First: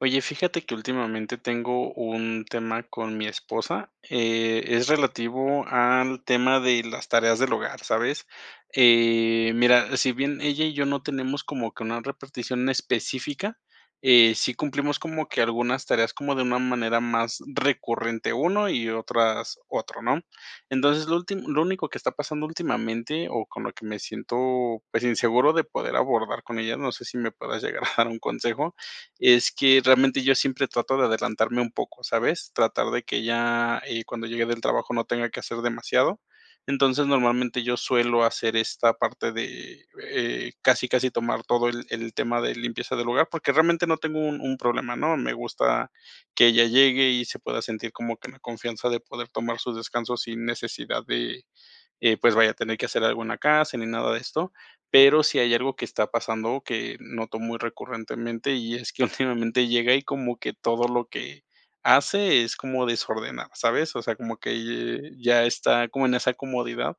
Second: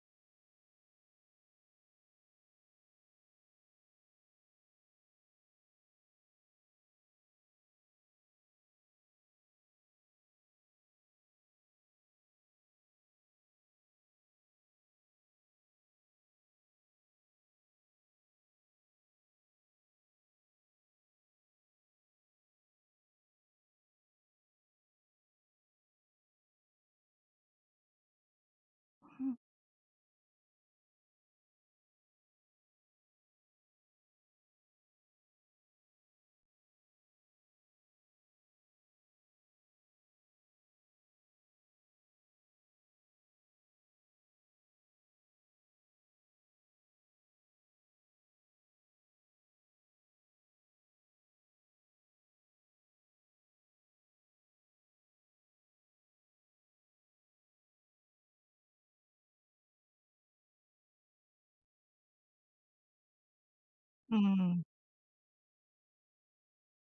Oye, fíjate que últimamente tengo un tema con mi esposa, eh, es relativo al tema de las tareas del hogar, ¿sabes? Eh, mira, sí bien ella y yo no tenemos como que una repartición específica, eh, sí cumplimos como que algunas tareas como de una manera más recurrente uno y otras otro, ¿no? Entonces, lo últi lo único que está pasando últimamente, o con lo que me siento, pues, inseguro de poder abordar con ella, no sé, si me puedas llegar a dar un consejo, Ujú. es que realmente yo siempre trato de adelantarme un poco, ¿sabes?, tratar de que ella, eh, cuando llegue del trabajo no tenga que hacer demasiado. Entonces, normalmente, yo suelo hacer esta parte de, eh, casi casi tomar todo el el tema de limpieza del hogar, porque realmente no tengo un un problema, ¿no?, me gusta que ella llegue y se pueda sentir como que en la confianza de poder tomar su descanso sin necesidad de, eh, pues, vaya a tener que hacer algo en la casa, ni nada de esto. Pero, sí hay algo que está pasando que noto muy recurrentemente, y es que últimamente, llega y como que todo lo que hace es como desordenar, ¿sabes?, o sea, como Mm. que ya está como en esa comodidad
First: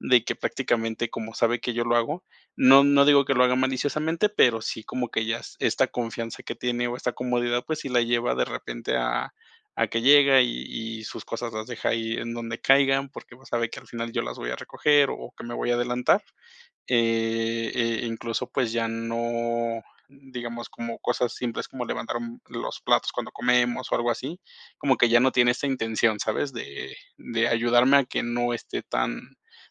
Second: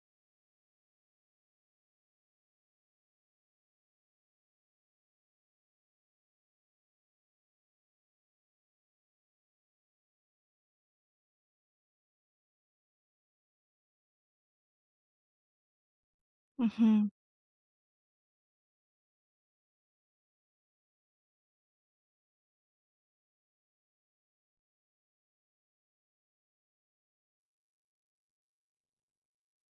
de que prácticamente, como sabe que yo lo hago, no no digo que lo haga maliciosamente, pero sí, como que ya esta confianza que tiene, o esta comodidad, pues, sí la lleva, de repente, a a que llega y y sus cosas las deja ahí en donde caigan, porque igual sabe que al final yo las voy a recoger, o que me voy a adelantar. Ujú. Eh, e incluso, pues, ya no, digamos, como cosas simples como levantar los platos cuando comemos o algo así, como que ya no tiene esa intención, ¿sabes? de de ayudarme a que no esté tan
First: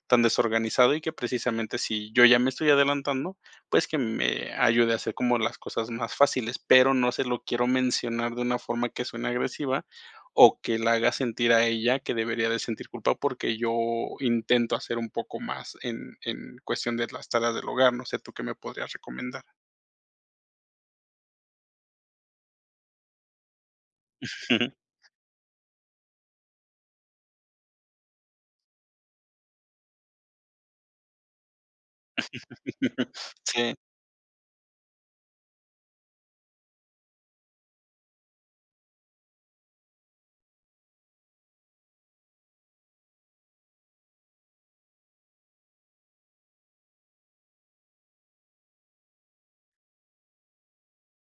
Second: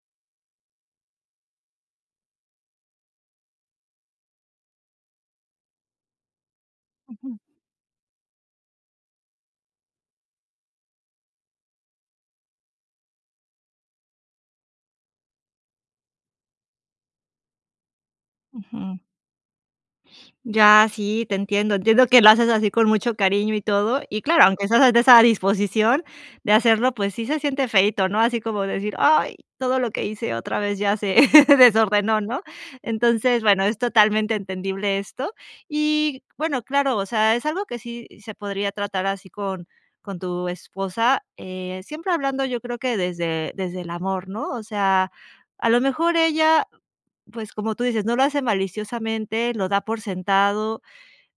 tan desorganizado y que precisamente, si yo ya me estoy adelantando, pues, que me ayude a hacer como las cosas más fáciles. Pero, no se Ujú. lo quiero mencionar de una forma que suene agresiva o que la haga sentir a ella que debería de sentir culpa, porque yo intento hacer un poco más en en cuestión de las tareas del hogar. No sé, ¿tú qué me podrías Ujú. recomendar? Ya. Sí, te entiendo. Entiendo que lo haces así con mucho cariño y todo, y claro, aunque estás de esa disposición de hacerlo, pues sí, se siente feíto, ¿no?, así como decir: "Ay, todo lo que hice, otra vez ya se desordenó", ¿no?, entonces, bueno, Sí. es totalmente entendible esto y bueno, claro, o sea, es algo que sí, se podría tratar así con con tu esposa, eh, siempre hablando yo creo que desde desde el amor, ¿no?, o sea, a lo mejor ella, pues, como tú dices, no lo hace maliciosamente, lo da por sentado,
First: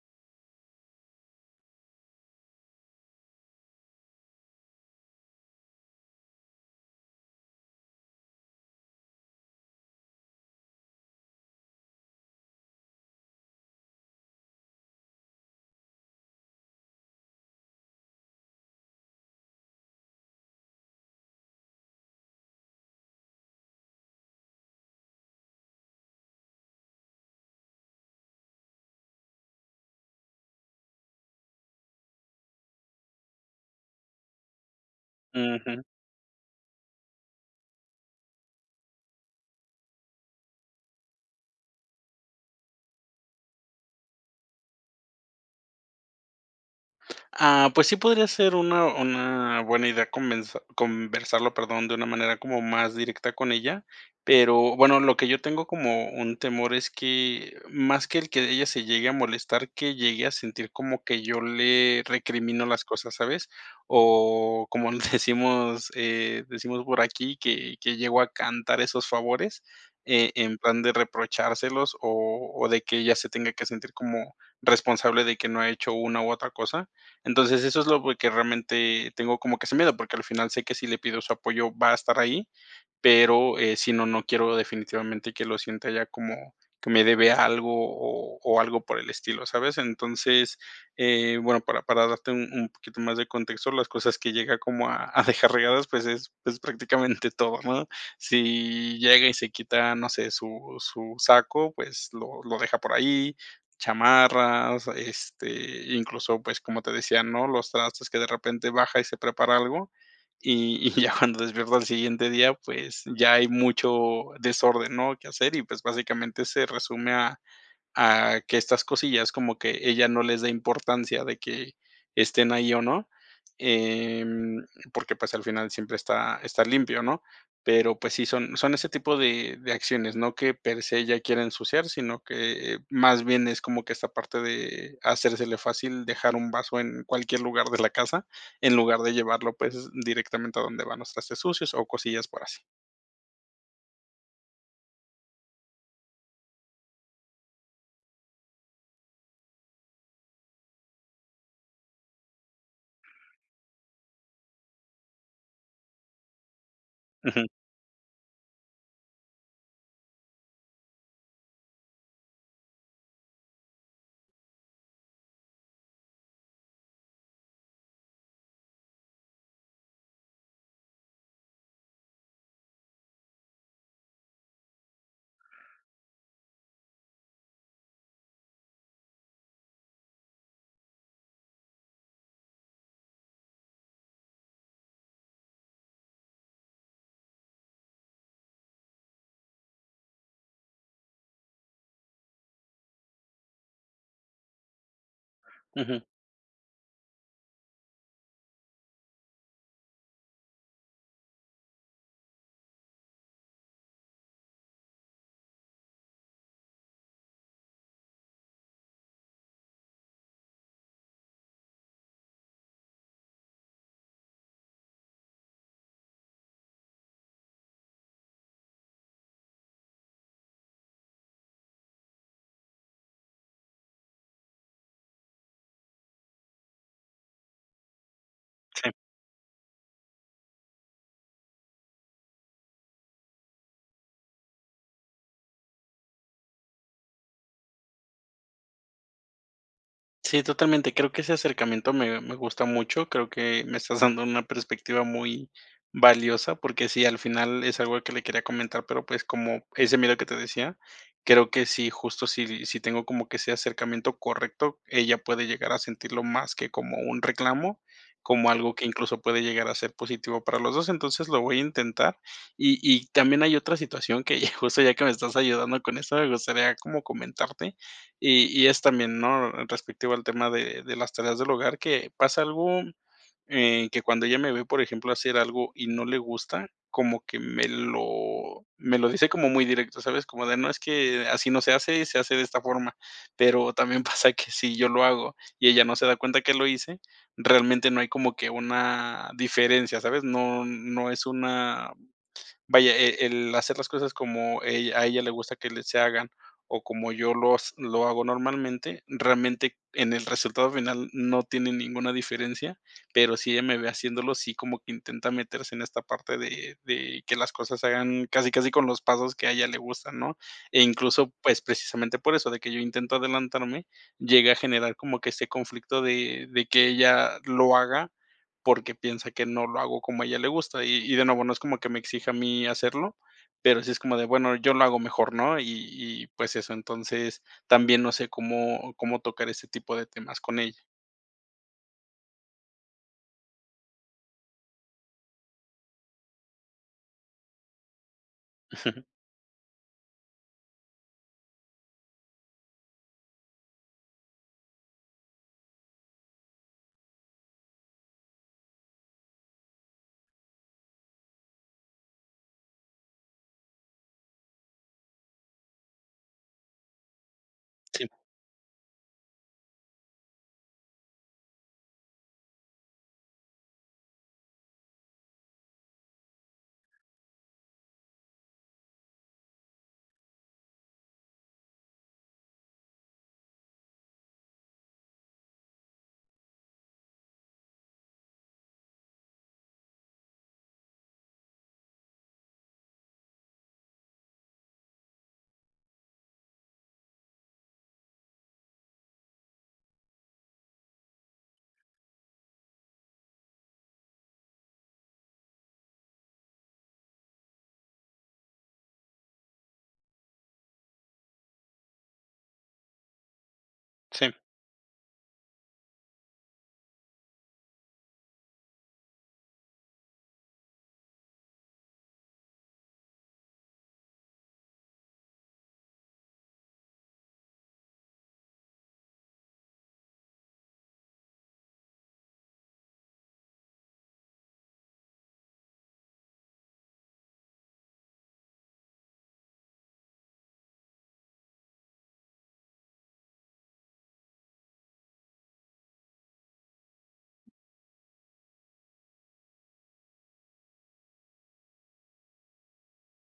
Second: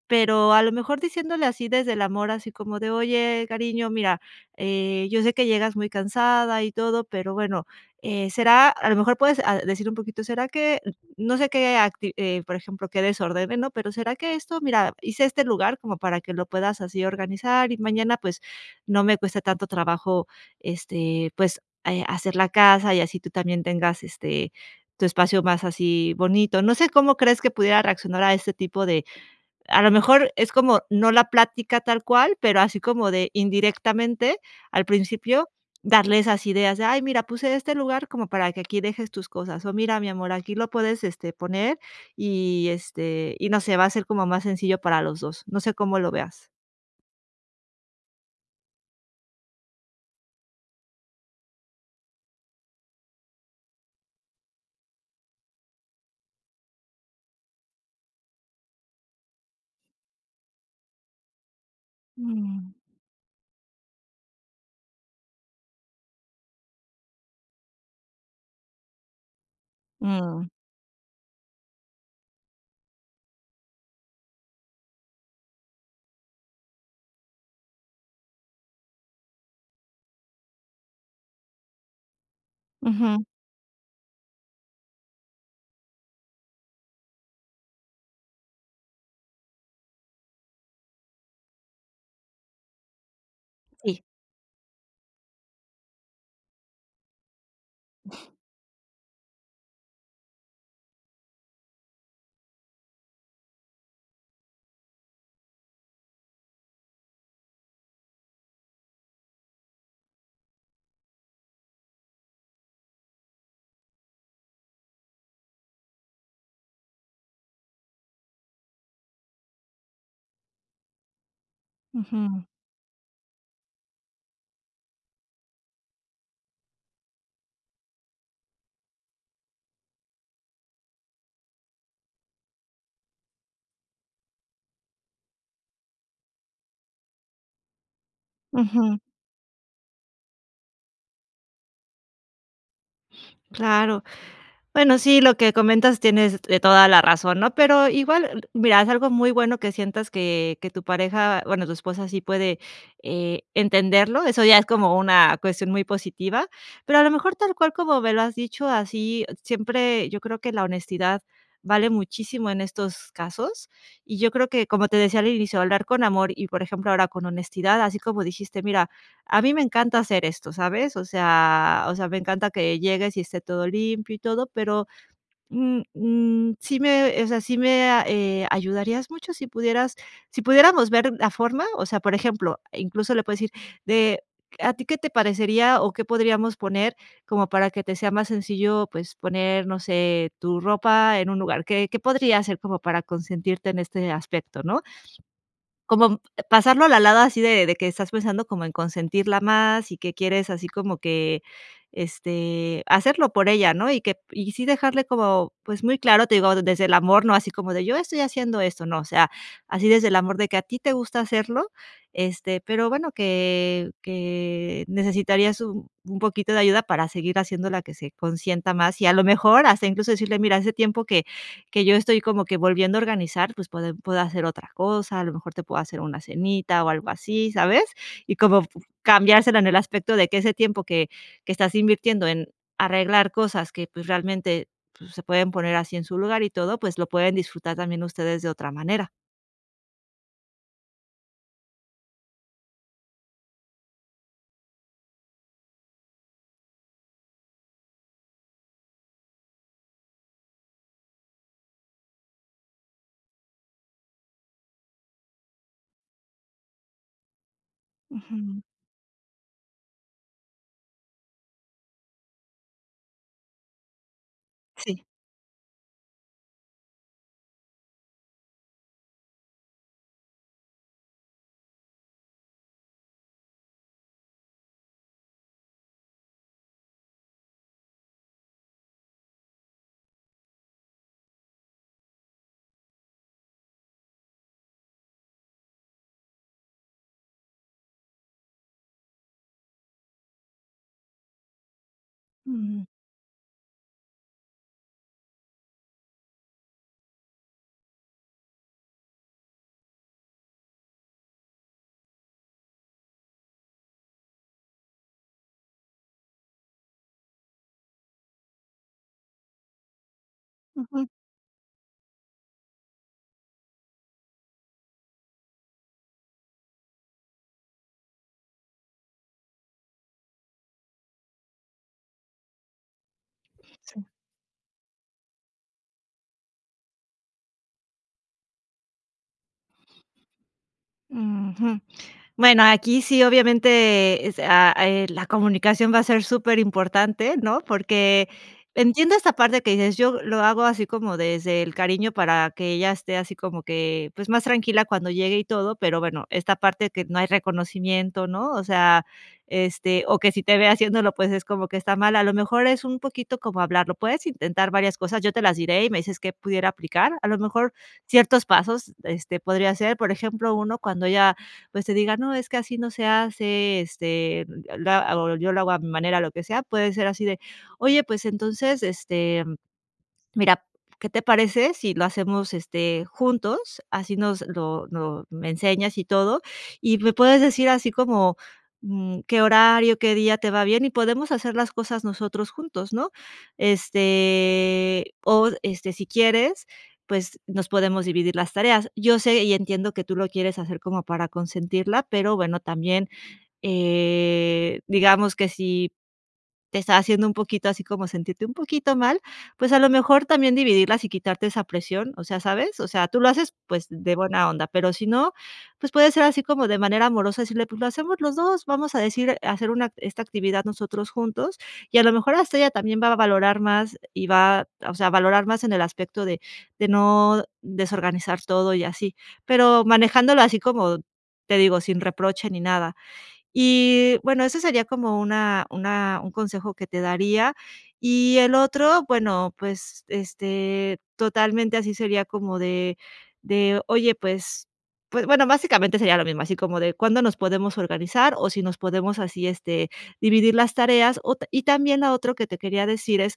pero, a lo mejor diciéndole así desde el amor, así como de: "Oye, cariño, mira, eh, yo sé que llegas muy cansada y todo", pero bueno, eh, "Será", a lo mejor puedes a decir un poquito, "Será que" no sé, qué acti eh, por ejemplo, qué desordene, ¿no?, pero, "Será que esto, mira, hice este lugar como para que lo puedas así organizar y mañana, pues, no me cueste tanto trabajo, este, pues, eh, hacer la casa, y así tú también tengas, este, tu espacio más así, bonito", no sé, cómo crees que pudiera reaccionar a este tipo de a lo mejor es como no la plática tal cual, pero, así como de indirectamente, al principio Ujú. darle esas ideas de: "Ay, mira, puse este lugar como para que aquí dejes tus cosas o mira, mi amor, aquí lo puedes, este, poner", y este, y no sé, va a ser como más sencillo para los 2. No sé, cómo lo veas. Ah, pues sí podría ser una una buena idea conver conversarlo, perdón, de una manera como más directa con ella, pero bueno, lo que yo tengo como un temor es que más que el que ella se llegue a molestar, que llegue a sentir como que yo le recrimino Mm. las cosas, ¿sabes? O como decimos, eh, decimos por aquí, que que llegó a cantar esos favores, eh Mm. en plan de reprochárselos o o de que ella se tenga que sentir como responsable de que no ha hecho una u otra cosa. Entonces eso es lo que realmente tengo como que ese miedo, porque al final sé que si le pido su apoyo, va a estar ahí. Ujú. Pero, eh si no no quiero definitivamente que lo sienta ya como que me debe algo o o algo por el estilo, ¿sabes? Entonces, eh, bueno, para para darte un un poquito más de contexto, las Sí. cosas que llega como a a dejar regadas, pues es es prácticamente todo, ¿no?, si llega y se quita, no sé, su su saco, pues lo lo deja por ahí, chamarras, este, incluso, pues, como te decía, ¿no?, los trastos que de repente baja y se prepara algo, y y ya cuando despierta el siguiente día, pues ya hay mucho desorden, ¿no?, que hacer y, pues, básicamente, se resume a a que estas cosillas, como que ella no les dé importancia de que Ujú. estén ahí o no. Em, porque, pues, al final siempre está está limpio, ¿no?, pero pues sí son son ese tipo de de acciones, ¿no?, que per se ella quiere ensuciar, sino que más bien es como que esta parte de hacérsele fácil dejar un vaso en cualquier lugar de la casa, en Ujú. lugar de llevarlo, pues directamente a donde van los trastes sucios o cosillas por así. Claro. Bueno, sí, lo que comentas tienes toda la razón, ¿no?, Pero igual mira, es algo muy bueno que sientas que que tu pareja, bueno, tu esposa sí puede, eh, entenderlo. Eso ya es como una cuestión muy positiva, pero a lo mejor Ujú. tal cual como me lo has dicho así siempre, yo creo que la honestidad vale muchísimo en estos casos y yo creo que como te decía al inicio de hablar con amor y por ejemplo, ahora con honestidad, así como dijiste: "Mira, a mí me encanta hacer esto, ¿sabes? O sea o sea, me encanta que llegues y esté todo limpio y todo, pero, mm mm, sí me o sea, sí me, eh, ayudarías mucho si pudieras sí pudiéramos ver la forma" o sea, por ejemplo, incluso le puedes decir de: "A ti qué te parecería o qué podríamos poner como para que te sea más sencillo, pues poner, no sé tu ropa en un lugar. ¿Qué qué podría hacer como para consentirte en este aspecto, ¿no?" Ujú. Como pasarlo a la lada así de de que estás pensando como en consentirla más y que quieres así como que, este, hacerlo por ella, ¿no?, y que y sí dejarle como, pues, muy claro. Te digo desde el amor, no así como de: "Yo estoy haciendo esto", no, o sea, así desde el amor de que a ti te gusta hacerlo este, pero bueno, que que necesitarías un un poquito de ayuda para seguir haciéndola, que se consienta más y a lo mejor hasta incluso decirle: "Mira, hace tiempo que que yo estoy como que volviendo a organizar, pues puedo hacer otra cosa. A lo mejor te puedo hacer una cenita o algo así", ¿sabes? Y como Sí. cambiársela en el aspecto de que ese tiempo que que estás invirtiendo en arreglar cosas que, pues, realmente, pues, se pueden poner así en su lugar y todo, pues lo pueden disfrutar también ustedes de otra manera. Sí, totalmente. Creo que ese acercamiento me me gusta mucho, creo que me estás dando una perspectiva muy valiosa, porque sí, al final es algo que le quería comentar, pero pues, como ese miedo que te decía, creo que sí, justo si si tengo como que ese acercamiento correcto, ella puede llegar a sentirlo más que como un reclamo, como Ujú. algo que incluso puede llegar a ser positivo para los dos. Entonces lo voy a intentar y y también hay otra situación que justo ya Sí. que me estás ayudando con eso, me gustaría como comentarte. Y y es también, ¿no?, respectivo al tema de de las tareas del hogar que pasa algo, eh, que cuando ella me ve, por ejemplo, hacer algo y no le gusta, como que me lo me lo dice como muy directo, ¿sabes?, como de: "No es que, así no se hace y se hace de esta forma", pero también, pasa que si yo lo hago y ella no se da cuenta que lo hice, realmente no hay como que una diferencia, ¿sabes?, no no es una Ujú. vaya, eh, el hacer las cosas como e a ella le gusta que se hagan o como yo lo s lo hago normalmente. Realmente, en el resultado final no tiene ninguna diferencia, pero si ella me ve haciéndolo sí como que intenta meterse en esta parte de de que las cosas se hagan casi casi con los pasos que a ella le gustan, ¿no?, e Ujú. incluso, pues, precisamente por eso de que yo intento adelantarme, llega a generar como que este conflicto de de que ella lo haga, porque piensa que no lo hago como a ella le gusta, y y de nuevo, no es como que me exija a mí hacerlo, pero sí es Sí. como de bueno, yo lo hago mejor, ¿no?, y y pues eso, entonces, también, no sé, cómo cómo tocar este tipo de temas con ella. Ujú. Bueno, aquí sí, obviamente es, eh, la comunicación va a ser superimportante, ¿no?, porque entiendo esta parte que dices yo lo hago así como desde el cariño para que ella esté así como que, pues, más tranquila cuando llegue y todo. Pero bueno, esta parte que no hay reconocimiento, ¿no?, o sea, este, o que sí te ve haciendo, pues, es como que está mal. A lo mejor es un poquito como hablarlo. Puedes intentar varias cosas. Yo te las diré y me dices que pudiera aplicar a lo mejor Sí. ciertos pasos. Este podría ser, por ejemplo, 1 cuando ya, pues, te diga: "No, es que así no se hace, este, yo lo hago yo lo hago a mi manera, lo que sea", puede ser así de: "Oye, pues, entonces, este, mira, ¿qué te parece si lo hacemos, este, juntos, así nos lo no me enseñas y todo y me puedes decir así como, mm, qué horario, qué día te va bien y podemos hacer las cosas nosotros juntos", ¿no?, este, o este si quieres, pues, nos podemos dividir las tareas. Yo sé y entiendo que tú lo quieres hacer como para consentirla, pero bueno, también, eh, digamos, que si te está haciendo un poquito así, como sentirte un poquito mal, pues, a lo mejor también dividirlas y quitarte esa presión, o sea, ¿sabes?, o sea, tú lo haces, pues, de Sí. buena onda, pero si no, pues puede ser así como de manera amorosa decirle: "Pues lo hacemos los 2". Vamos a decir hacer una esta actividad nosotros juntos y a lo mejor hasta ella también va a valorar más y va, o sea, a valorar más en el aspecto de de no desorganizar todo y así, pero, manejándolo así como te digo, sin reproche ni nada. Y bueno, eso sería como una una un consejo que te daría y el otro. Bueno, pues, este totalmente así sería como de de: "Oye", pues pues bueno, básicamente sería lo mismo, así como de: "Cuándo nos podemos organizar, o si nos podemos así, este, dividir las tareas", o y también a otro que te quería decir es,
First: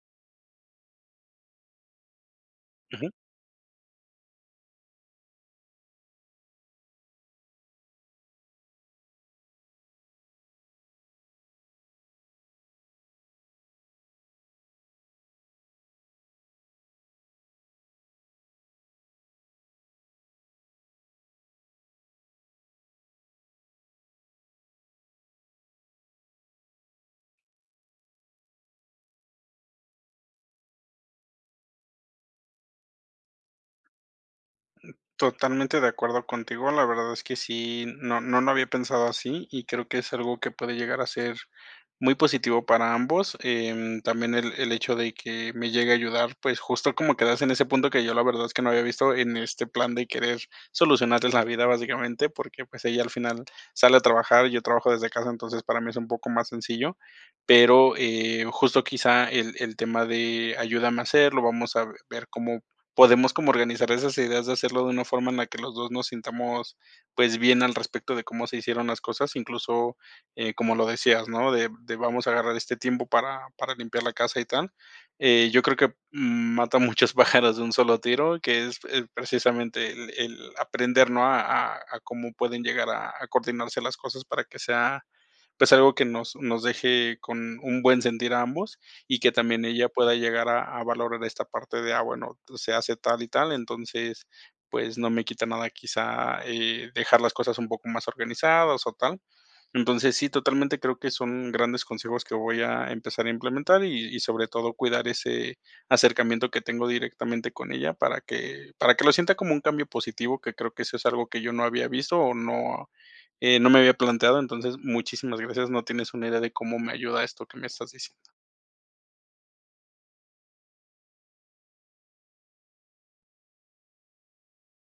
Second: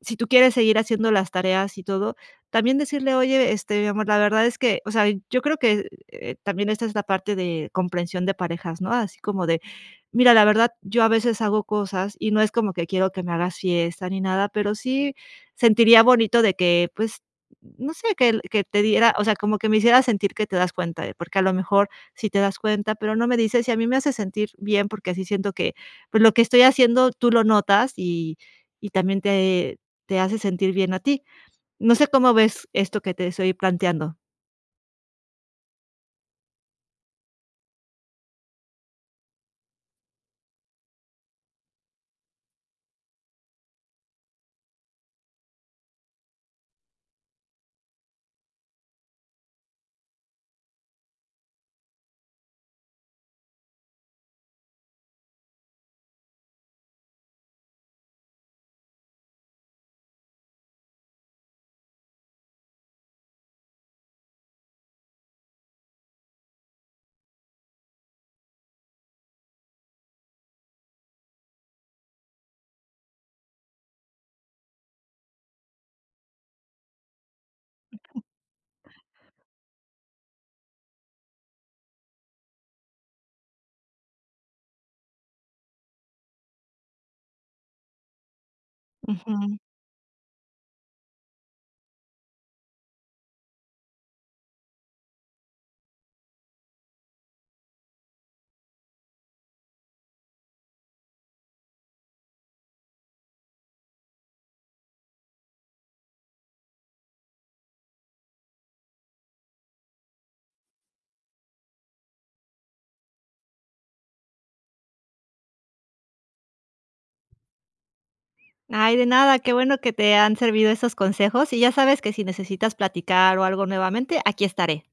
si tú quieres seguir haciendo las tareas y todo también Ujú. decirle: "Oye, este, amor, la verdad es que, o sea, yo creo que", eh, también. Esta es la parte de comprensión de parejas, no así como de: "Mira, la verdad, yo a veces hago cosas y no es como que quiero que me hagas fiesta ni nada, pero, sí sentiría bonito de que, pues no sé, que que te diera, o sea, como que me hicieras sentir que te das cuenta, porque a lo mejor sí te das cuenta, pero no me dices, y a mí me hace sentir bien, porque así siento que, pues, lo que estoy haciendo tú lo notas, y y también te te hace sentir bien a ti", ¿no sé, cómo ves esto que te estoy planteando? Totalmente de acuerdo contigo, la verdad es que sí, no no lo había pensado así, y creo que es algo que puede llegar a ser muy positivo para ambos, em, también el el hecho de que me llegue a ayudar, pues, justo como quedarse en ese punto que yo la verdad, es que no había visto, en este plan de querer solucionarles la vida, básicamente, porque, pues, ella al final sale a trabajar y yo trabajo desde casa, entonces, para mí es un poco más sencillo, pero, eh, justo quizá, el el tema de ayúdame a hacerlo, vamos a ver cómo podemos como organizar esas ideas de hacerlo de una forma en la que los 2 nos sintamos, pues, bien al respecto de cómo se hicieron las cosas, incluso, eh, como lo decías, ¿no?, de de vamos a agarrar este tiempo para para limpiar la casa y tal. Eh, yo creo que, mm, mata muchos pájaros de un solo Ujú. tiro, que es es precisamente el el aprender, ¿no?, a a a cómo pueden llegar a a coordinarse las cosas para que sea, pues, algo que nos nos deje con un buen sentir a ambos y que Ujú. también ella pueda llegar a a valorar esta parte de a bueno, se hace tal y tal, entonces, pues, no me quita nada, quizá, eh, dejar las cosas un poco más organizadas o tal. Entonces, sí, totalmente creo que son grandes consejos que voy a empezar a implementar y y sobre todo cuidar ese acercamiento que tengo directamente con ella, para que para que lo sienta como un cambio positivo, que creo que eso es algo que yo no había visto o no, eh, no me había planteado, entonces, muchísimas gracias. No tienes una idea de cómo me ayuda esto que me estás diciendo. Ay, de nada. Qué bueno que te han servido esos consejos. Y ya sabes que si necesitas platicar o algo nuevamente, aquí estaré.